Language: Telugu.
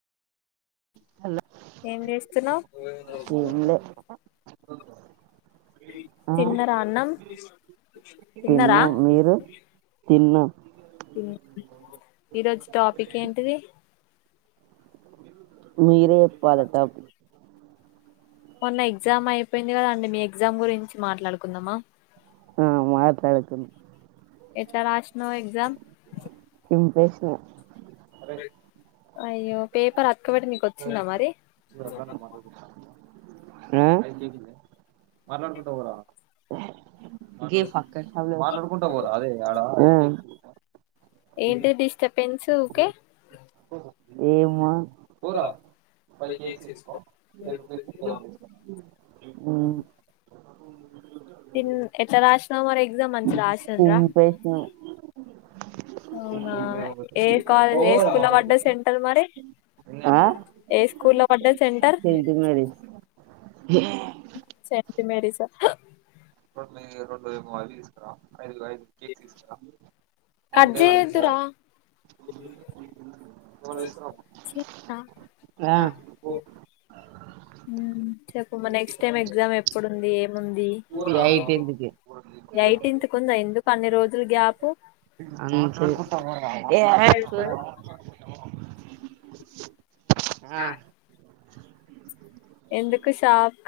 హలో ఏం చేస్తున్నావ్ టూర్ పోయిన తిన్నరా అన్నం తిన్నరా తిన్నం తిన్ ఈ రోజు టాపిక్ ఏంటిది మీరే చెప్పలే టాపిక్ మొన్న ఎగ్జామ్ అయిపోయింది కదండి మీ ఎగ్జామ్ గురించి మాట్లాడుకుందామా ఆ మాట్లడుకుందాం ఎట్ల రాష్ నో ఎగ్జమ్ హ అరేయ్ అయ్యో పేపర్ అత్ ఇక్కబటి నీకు వచ్చిందా మరి మలాడు పె పోరా క్క మాట్లాడుకుంటా పోరా అదే ఎడా ఏంటి డిస్టర్బెన్సు ఊకే ఏమ్ పరా పసుకో ఎట్లా రాసిన మరి ఎగజా అ రా చింపేసిన అవునా స్కూడ సెంటర్ మరి ఆ ఏ స్కూ లోడ సెంట ఏంటి మరి స ర ర మాలీ ఇరా కట్ చేయొద్దురా ఆ చెప్పమ్మా నెక్స్ట్ టైమ్ ఎగ్జామ్ ఎప్పుడుంది ఈ హైట్ ఎందుకే నైటీన్ కుంద ఎందుకు అన్ని రోజులు గ్యాప్ అంతే ఏ ఆ ఎందుకు సాప్